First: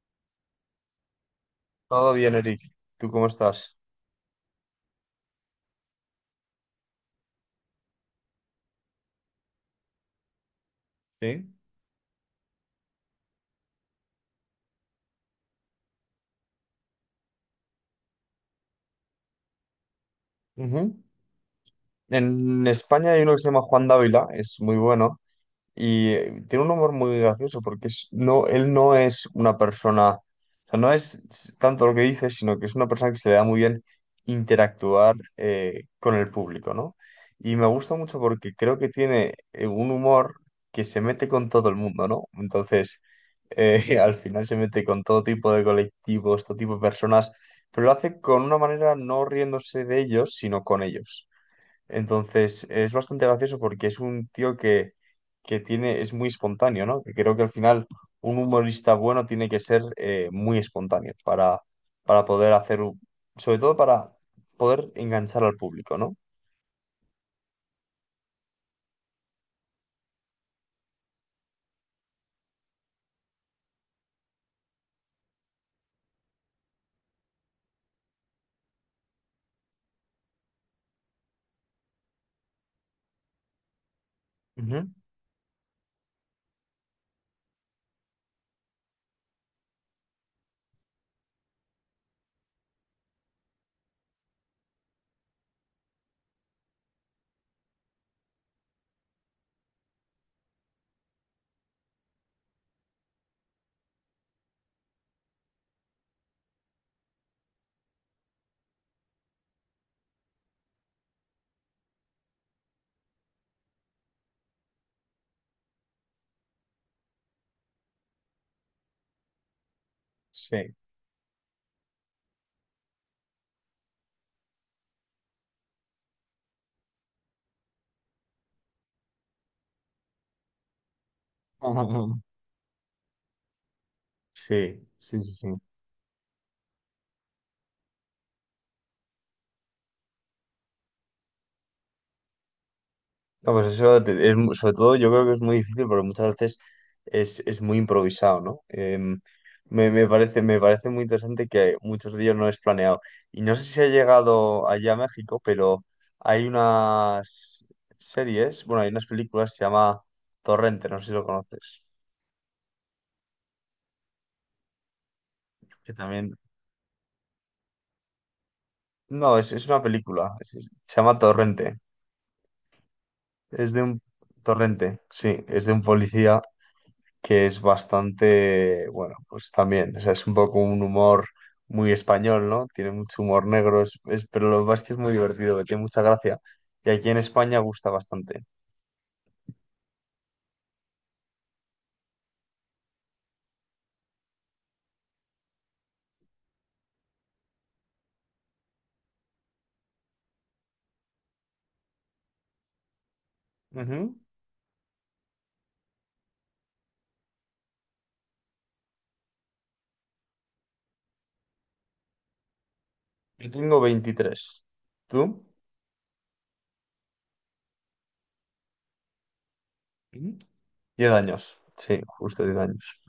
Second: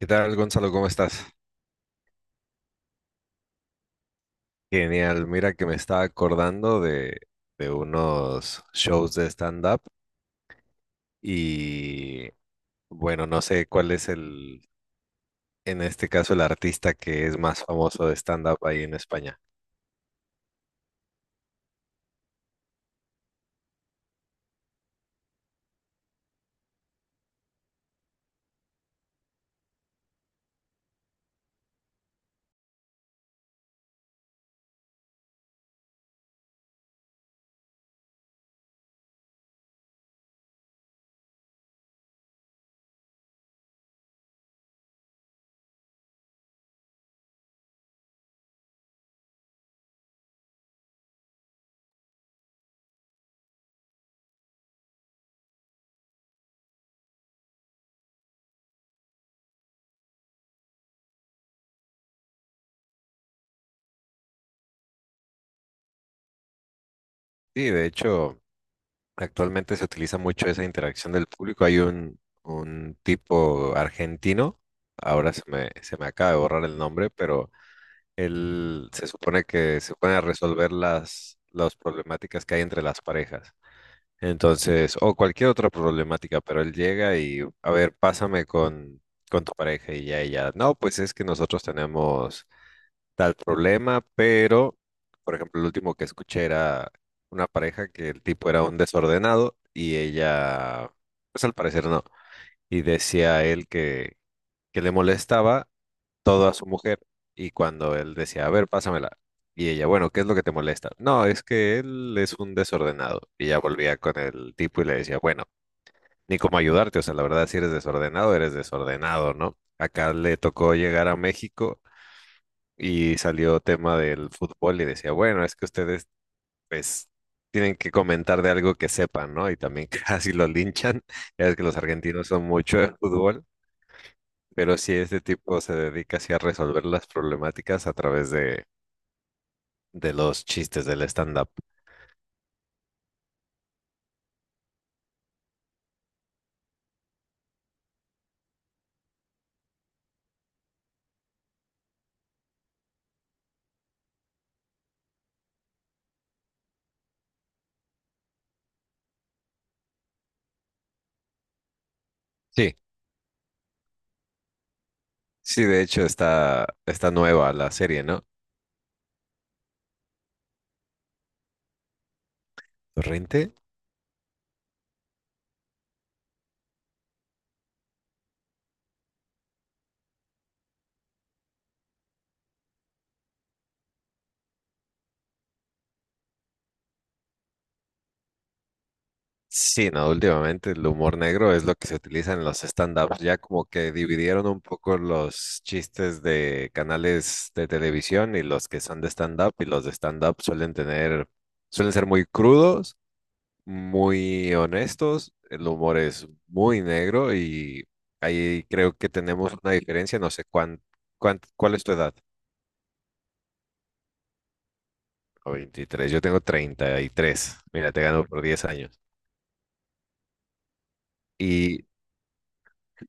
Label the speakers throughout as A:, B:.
A: ¿Qué tal, Gonzalo? ¿Cómo estás?
B: Todo bien, Eric. ¿Tú cómo estás?
A: Genial. Mira que me estaba acordando de unos shows de stand-up
B: Sí.
A: y bueno, no sé cuál es el, en este caso, el artista que es más famoso de stand-up ahí en España.
B: Ujú. En España hay uno que se llama Juan Dávila, es muy bueno. Y tiene un humor muy gracioso porque no, él no es una persona, o sea, no es tanto lo que dice, sino que es una persona que se le da muy bien interactuar con el público, ¿no? Y me gusta mucho porque creo que tiene un humor que se mete con todo el mundo, ¿no? Entonces, eh, al final se mete con todo tipo de colectivos, todo tipo de personas, pero lo hace con una manera no riéndose de ellos, sino con ellos. Entonces, es bastante gracioso porque es un tío que tiene, es muy espontáneo, ¿no? Que creo que al final un humorista bueno tiene que ser muy espontáneo para poder hacer, sobre todo para poder enganchar al público, ¿no?
A: Sí, de hecho, actualmente se utiliza mucho esa interacción del público. Hay un tipo argentino, ahora se me acaba de borrar el nombre, pero él se supone que se pone a resolver las problemáticas que hay entre las parejas.
B: Ujú.
A: Entonces, o cualquier otra problemática, pero él llega y, a ver, pásame con tu pareja y ya, y ya. No, pues es que nosotros tenemos tal problema, pero, por ejemplo, el último que escuché era una pareja que el tipo era un desordenado y ella, pues al parecer no. Y decía él que le molestaba todo a su mujer. Y cuando él decía, a ver, pásamela. Y ella, bueno, ¿qué es lo que te molesta? No, es que él es un desordenado. Y ella volvía con el tipo y le decía, bueno, ni cómo ayudarte. O sea, la verdad, si eres desordenado, eres desordenado, ¿no? Acá le tocó
B: Sí.
A: llegar a México y salió tema del fútbol y decía, bueno, es que ustedes, pues, tienen que comentar de algo que sepan, ¿no? Y también casi lo linchan. Ya ves que los argentinos son mucho de fútbol. Pero
B: Sí,
A: sí,
B: sí,
A: este
B: sí, sí.
A: tipo se dedica así a resolver las problemáticas a través de los chistes del stand-up.
B: No, pues eso sobre todo yo creo que es muy difícil porque muchas veces es muy improvisado, ¿no? Me parece muy interesante que muchos de ellos no es planeado. Y no sé si ha llegado allá a México, pero hay unas series, bueno, hay unas películas, se llama Torrente, no sé si lo conoces,
A: Sí, sí, de
B: que
A: hecho
B: también...
A: está nueva la serie, ¿no?
B: No, es una película, se llama Torrente,
A: ¿Torrente?
B: es de un... Torrente, sí, es de un policía que es bastante, bueno, pues también, o sea, es un poco un humor muy español, ¿no? Tiene mucho humor negro, pero lo más que es muy divertido, que tiene mucha gracia. Y aquí en España gusta bastante.
A: Sí, no, últimamente el humor negro es lo que se utiliza en los stand-ups. Ya como que dividieron un poco los chistes de canales de televisión y los que son de stand-up, y los de stand-up suelen ser muy crudos,
B: Ujú.
A: muy honestos, el humor es muy negro y ahí creo que tenemos una diferencia, no sé cuál es tu edad.
B: Yo tengo 23. ¿Tú?
A: O 23, yo tengo 33, mira, te gano por 10 años.
B: Ujú. 10 años.
A: Y,
B: Sí, justo 10 años.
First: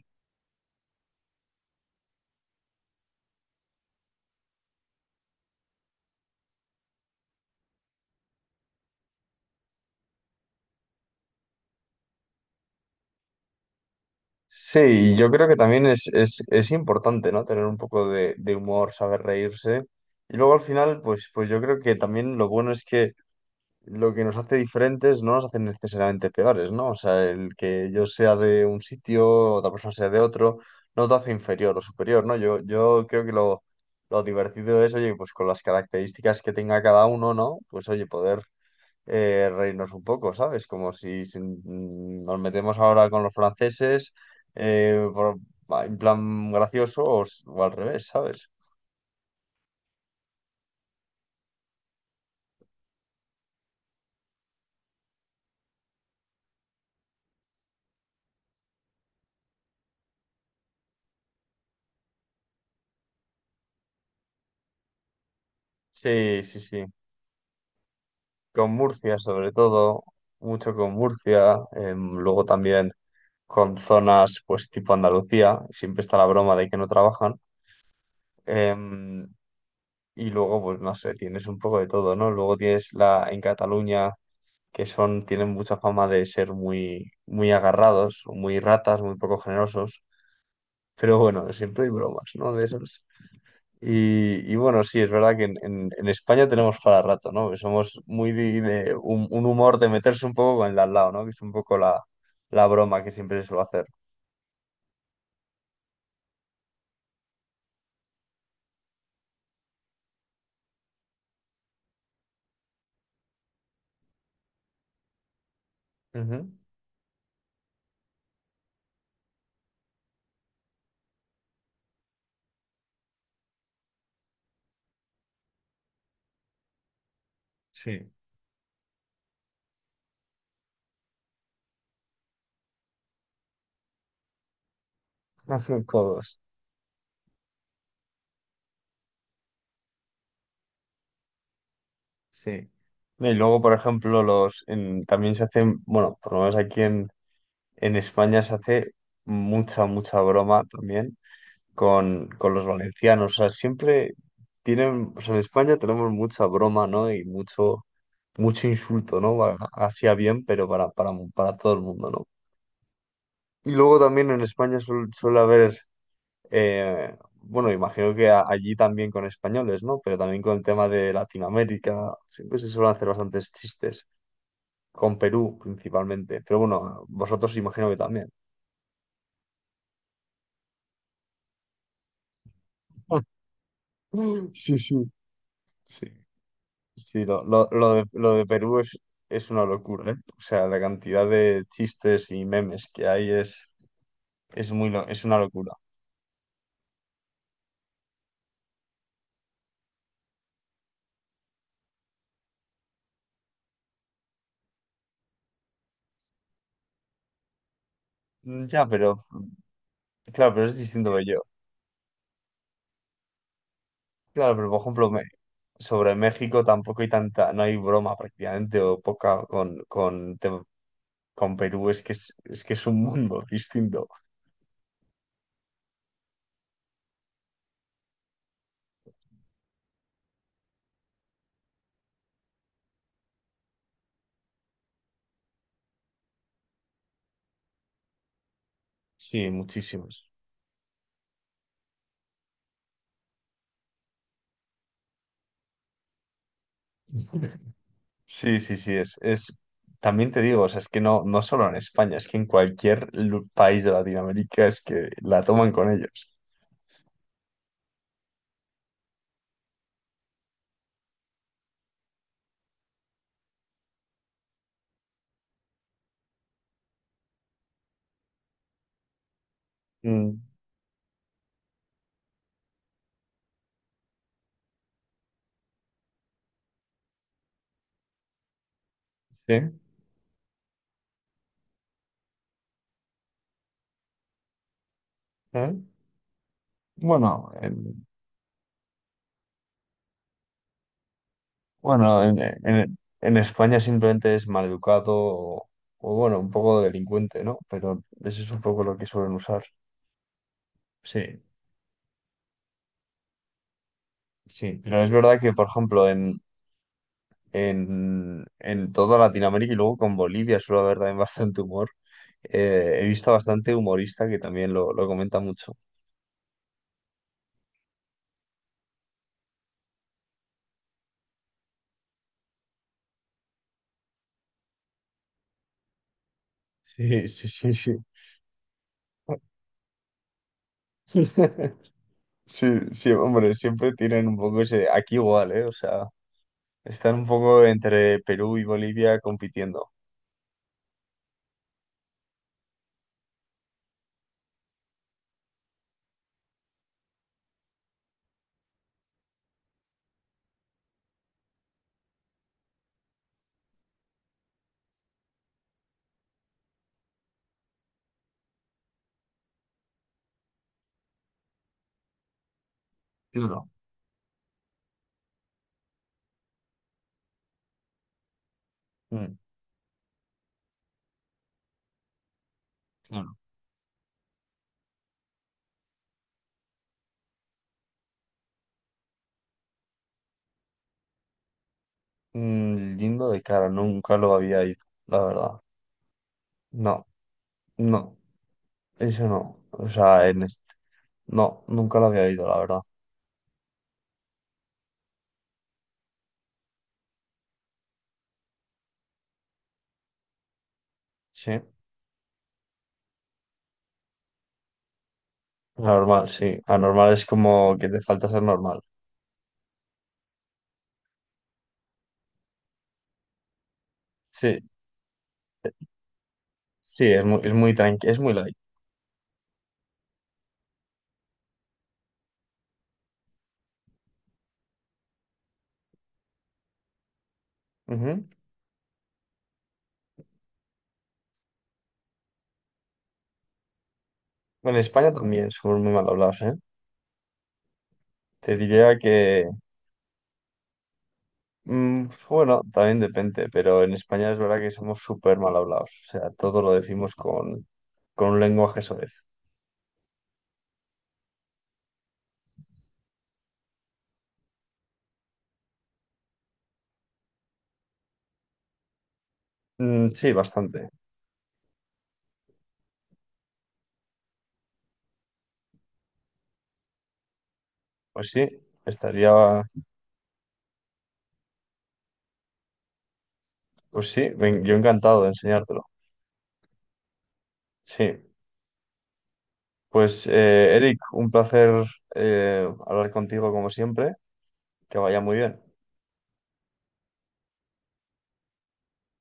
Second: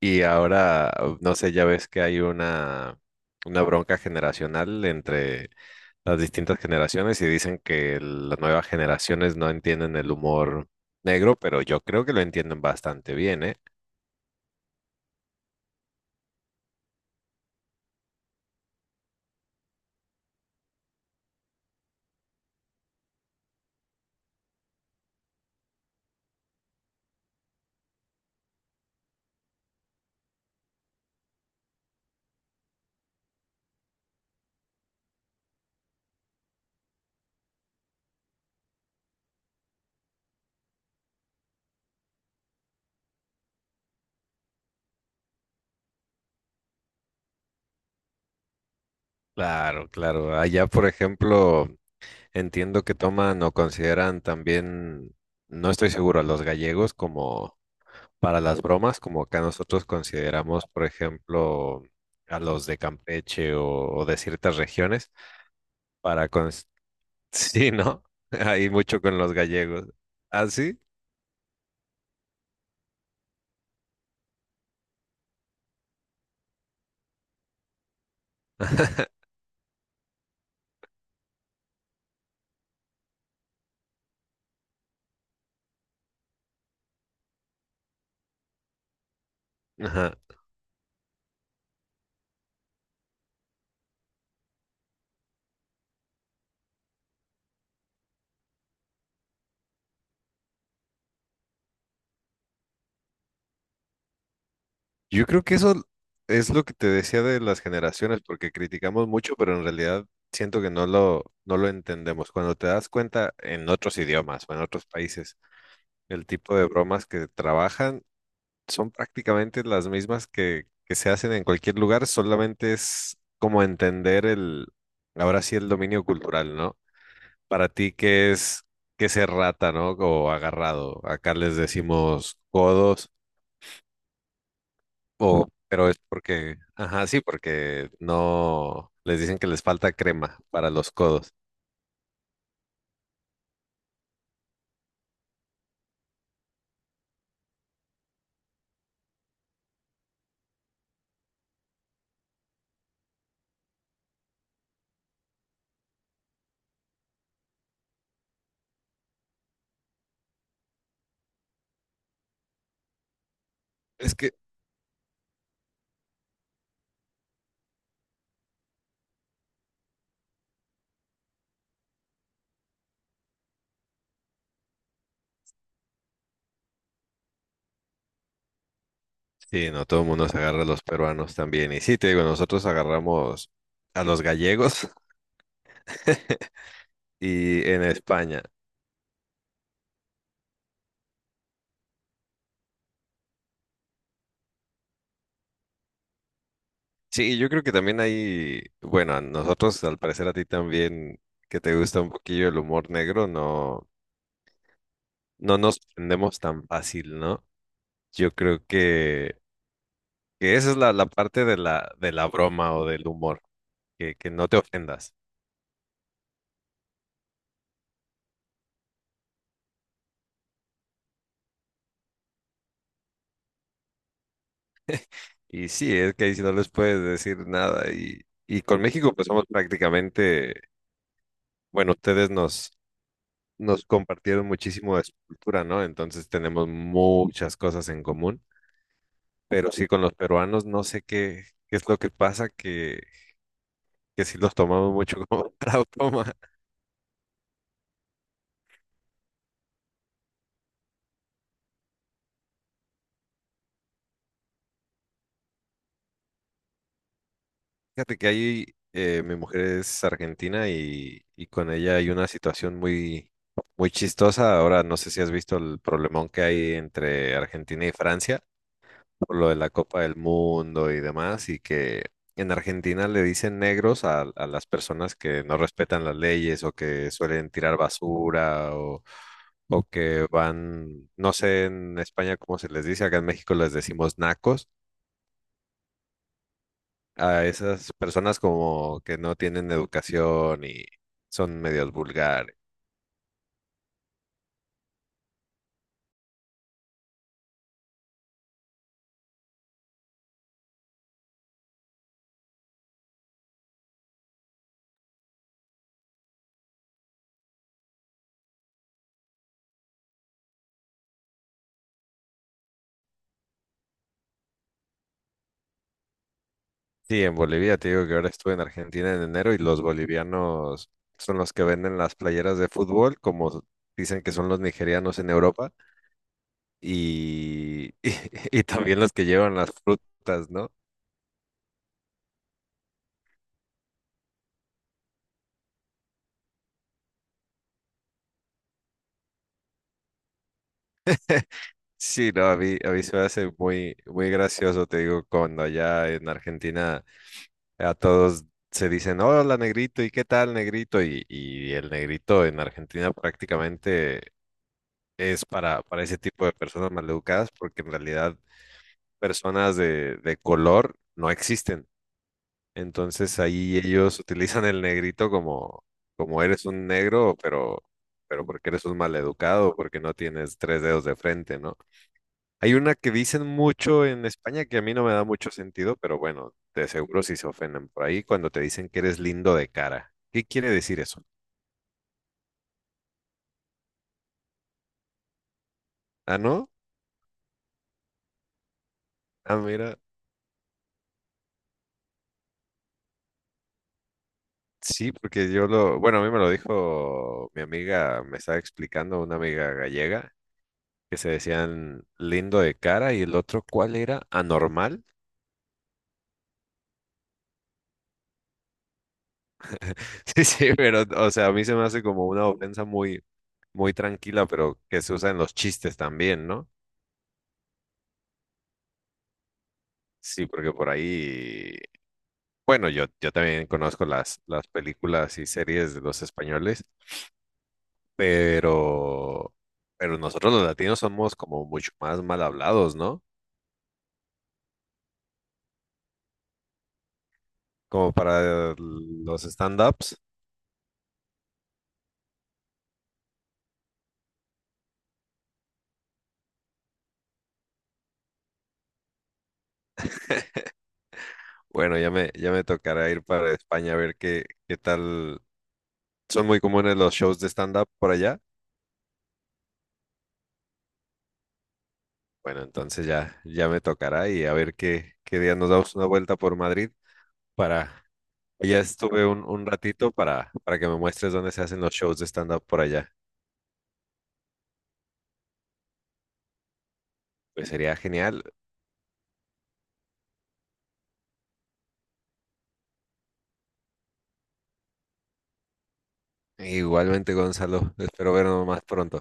A: y ahora, no sé, ya ves que hay una bronca generacional entre las distintas generaciones y dicen que las nuevas generaciones no entienden el humor negro, pero yo creo que lo entienden bastante bien, ¿eh?
B: Sí, yo creo que también es importante, ¿no? Tener un poco de humor, saber reírse. Y luego al final, pues yo creo que también lo bueno es que lo que nos hace diferentes no nos hace necesariamente peores, ¿no? O sea, el que yo sea de un sitio, otra persona sea de otro, no te hace inferior o superior, ¿no? Yo creo que lo divertido es, oye, pues con las características que tenga cada uno, ¿no? Pues oye, poder reírnos un poco, ¿sabes? Como si, nos metemos ahora con los franceses, eh, por- en plan gracioso o, o al revés, ¿sabes?
A: Claro, claro. Allá, por ejemplo, entiendo que toman o consideran también, no estoy seguro, a los gallegos como para las bromas, como acá nosotros consideramos, por ejemplo, a los de Campeche o de ciertas regiones, para...
B: Sí, sí,
A: cons-
B: sí.
A: Sí, ¿no?
B: Con
A: Hay mucho
B: Murcia
A: con los
B: sobre
A: gallegos.
B: todo,
A: ¿Ah,
B: mucho
A: sí?
B: con Murcia, luego también con zonas pues tipo Andalucía, siempre está la broma de que no trabajan, em, y luego pues no sé, tienes un poco de todo, ¿no? Luego tienes la en Cataluña que tienen mucha fama de ser muy, muy agarrados, muy ratas, muy poco generosos,
A: Ajá.
B: pero bueno, siempre hay bromas, ¿no? De eso. Y bueno, sí, es verdad que en España tenemos para rato, ¿no? Que somos muy de un humor de meterse un poco con el de al lado, ¿no? Que es un poco la broma que siempre se suele hacer.
A: Yo creo que eso es lo que te decía de las generaciones, porque criticamos mucho, pero en realidad siento que no lo entendemos. Cuando te das cuenta en otros idiomas o en otros países, el
B: Ujú.
A: tipo de bromas que trabajan son prácticamente las mismas que se hacen en cualquier lugar, solamente es como entender el, ahora sí, el dominio cultural, ¿no? Para ti,
B: Sí,
A: ¿qué es rata? ¿No? O agarrado. Acá les decimos codos, o, pero es
B: Codos.
A: porque, ajá, sí, porque no, les dicen que les falta crema para los codos.
B: Sí. Y luego, por ejemplo, los también se hacen, bueno, por lo menos aquí en España se hace mucha, mucha broma también con los valencianos. O sea, siempre tienen, o sea, en España tenemos mucha broma, ¿no? Y mucho, mucho insulto, ¿no? Hacia bien, pero para todo el mundo, ¿no? Y luego
A: Es
B: también
A: que,
B: en España suele haber, eh, bueno, imagino que allí también con españoles, ¿no? Pero también con el tema de Latinoamérica, siempre se suelen hacer bastantes chistes, con Perú principalmente, pero bueno, vosotros imagino que también.
A: sí, no, todo el mundo se agarra a los peruanos también. Y sí, te digo, nosotros agarramos a los
B: Sí,
A: gallegos.
B: sí. Sí, sí, lo,
A: Y
B: lo,
A: en
B: lo de, lo
A: España.
B: de Perú es una locura, ¿eh? O sea, la cantidad de chistes y memes que hay es una locura.
A: Sí, yo creo que también hay, bueno, a nosotros, al parecer a ti también, que te gusta un poquillo el humor negro, no, no nos prendemos tan fácil, ¿no? Yo creo
B: Ya, pero.
A: que,
B: Claro,
A: que
B: pero
A: esa
B: es
A: es la
B: distinto que yo.
A: parte de la broma o del humor, que no
B: Claro,
A: te
B: pero por ejemplo,
A: ofendas.
B: sobre México tampoco hay tanta, no hay broma prácticamente, o poca con Perú, es que es un mundo distinto.
A: Y sí, es que ahí sí no les puedes decir nada. Y con México, pues somos prácticamente, bueno, ustedes nos compartieron muchísimo de su cultura, ¿no? Entonces tenemos muchas cosas en común.
B: Sí,
A: Pero sí, con los
B: muchísimos.
A: peruanos no sé qué es lo que pasa, que sí los tomamos mucho como para broma.
B: Sí, sí, sí, también te digo, o sea, es que no solo en España, es que en cualquier país de Latinoamérica es que la toman con ellos.
A: Fíjate que ahí mi mujer es argentina y con ella hay una situación muy chistosa. Ahora no sé si has visto el problemón que hay entre Argentina y Francia, por lo de la Copa del
B: Mm,
A: Mundo y demás, y que en Argentina le dicen negros a las personas que no respetan las leyes o que suelen tirar basura o,
B: sí.
A: o que van, no sé en España cómo se les dice, acá en México les decimos nacos,
B: ¿eh?
A: a
B: Bueno.
A: esas personas como que no tienen educación y son medios
B: Bueno, en,
A: vulgares.
B: en- en España simplemente es maleducado o, bueno, un poco delincuente, ¿no? Pero eso es un poco lo que suelen usar. Sí, sí. Pero es verdad que, por ejemplo, en toda Latinoamérica y luego con Bolivia suele haber también bastante humor. He visto bastante humorista que también lo comenta mucho.
A: Sí, en Bolivia, te digo que ahora estuve en Argentina en enero y los bolivianos son los que venden las playeras de fútbol, como dicen que son los nigerianos en Europa.
B: Sí, sí, sí, sí.
A: Y, y también los que llevan las frutas, ¿no?
B: Sí, sí, hombre, siempre tienen un poco ese, aquí igual, ¿eh? O sea, están un poco entre Perú y Bolivia compitiendo.
A: Sí, no, a mí se me hace muy gracioso, te digo, cuando allá en Argentina a todos se dicen, hola negrito, ¿y qué tal negrito? Y el negrito en Argentina prácticamente es para ese tipo de personas maleducadas, porque en realidad personas de color no existen. Entonces
B: Sí, ¿no?
A: ahí ellos utilizan el negrito como, eres un negro, pero porque eres un
B: Mm,
A: maleducado, porque no tienes tres dedos de frente, ¿no? Hay una que
B: claro.
A: dicen mucho en España que a mí no me da mucho sentido, pero bueno, de seguro si se ofenden por ahí cuando te dicen que eres lindo de cara. ¿Qué quiere decir eso?
B: Lindo de cara, nunca lo había ido, la verdad.
A: Ah, ¿no?
B: No, no, eso no.
A: Ah,
B: O
A: mira,
B: sea, no, nunca lo había ido, la verdad.
A: sí, porque yo lo, bueno, a mí me lo dijo mi amiga, me estaba explicando una amiga gallega, que se
B: Sí,
A: decían lindo de cara y el otro, ¿cuál era? Anormal.
B: sí. Anormal es como que te falta ser normal.
A: Sí, sí, pero, o sea, a mí se me hace como una ofensa muy, muy tranquila,
B: Sí,
A: pero que se usa en los chistes también, ¿no?
B: sí, es muy, tranqui, es muy light.
A: Sí, porque por ahí, bueno, yo también conozco las películas y series de los españoles,
B: Ujú.
A: pero, pero nosotros los latinos somos como mucho más mal hablados, ¿no?
B: Bueno, en España también somos muy mal hablados, ¿eh?
A: Como
B: Te
A: para
B: diría
A: los
B: que,
A: stand-ups.
B: bueno, también depende, pero en España es verdad que somos súper mal hablados. O sea, todo lo decimos con un lenguaje soez.
A: Bueno, ya me tocará ir para España a ver qué tal. Son muy comunes los shows de stand-up por allá.
B: Mm, sí, bastante.
A: Bueno, entonces ya me tocará y a ver qué día nos damos una vuelta por Madrid para...
B: Pues sí,
A: pues, ya estuve un,
B: estaría,
A: un ratito para que me muestres dónde se hacen los shows de stand-up por allá.
B: pues sí, ven- yo encantado de enseñártelo.
A: Pues sería
B: Sí,
A: genial.
B: pues Eric, un placer hablar contigo como siempre, que vaya muy bien.
A: Igualmente, Gonzalo, espero vernos más pronto.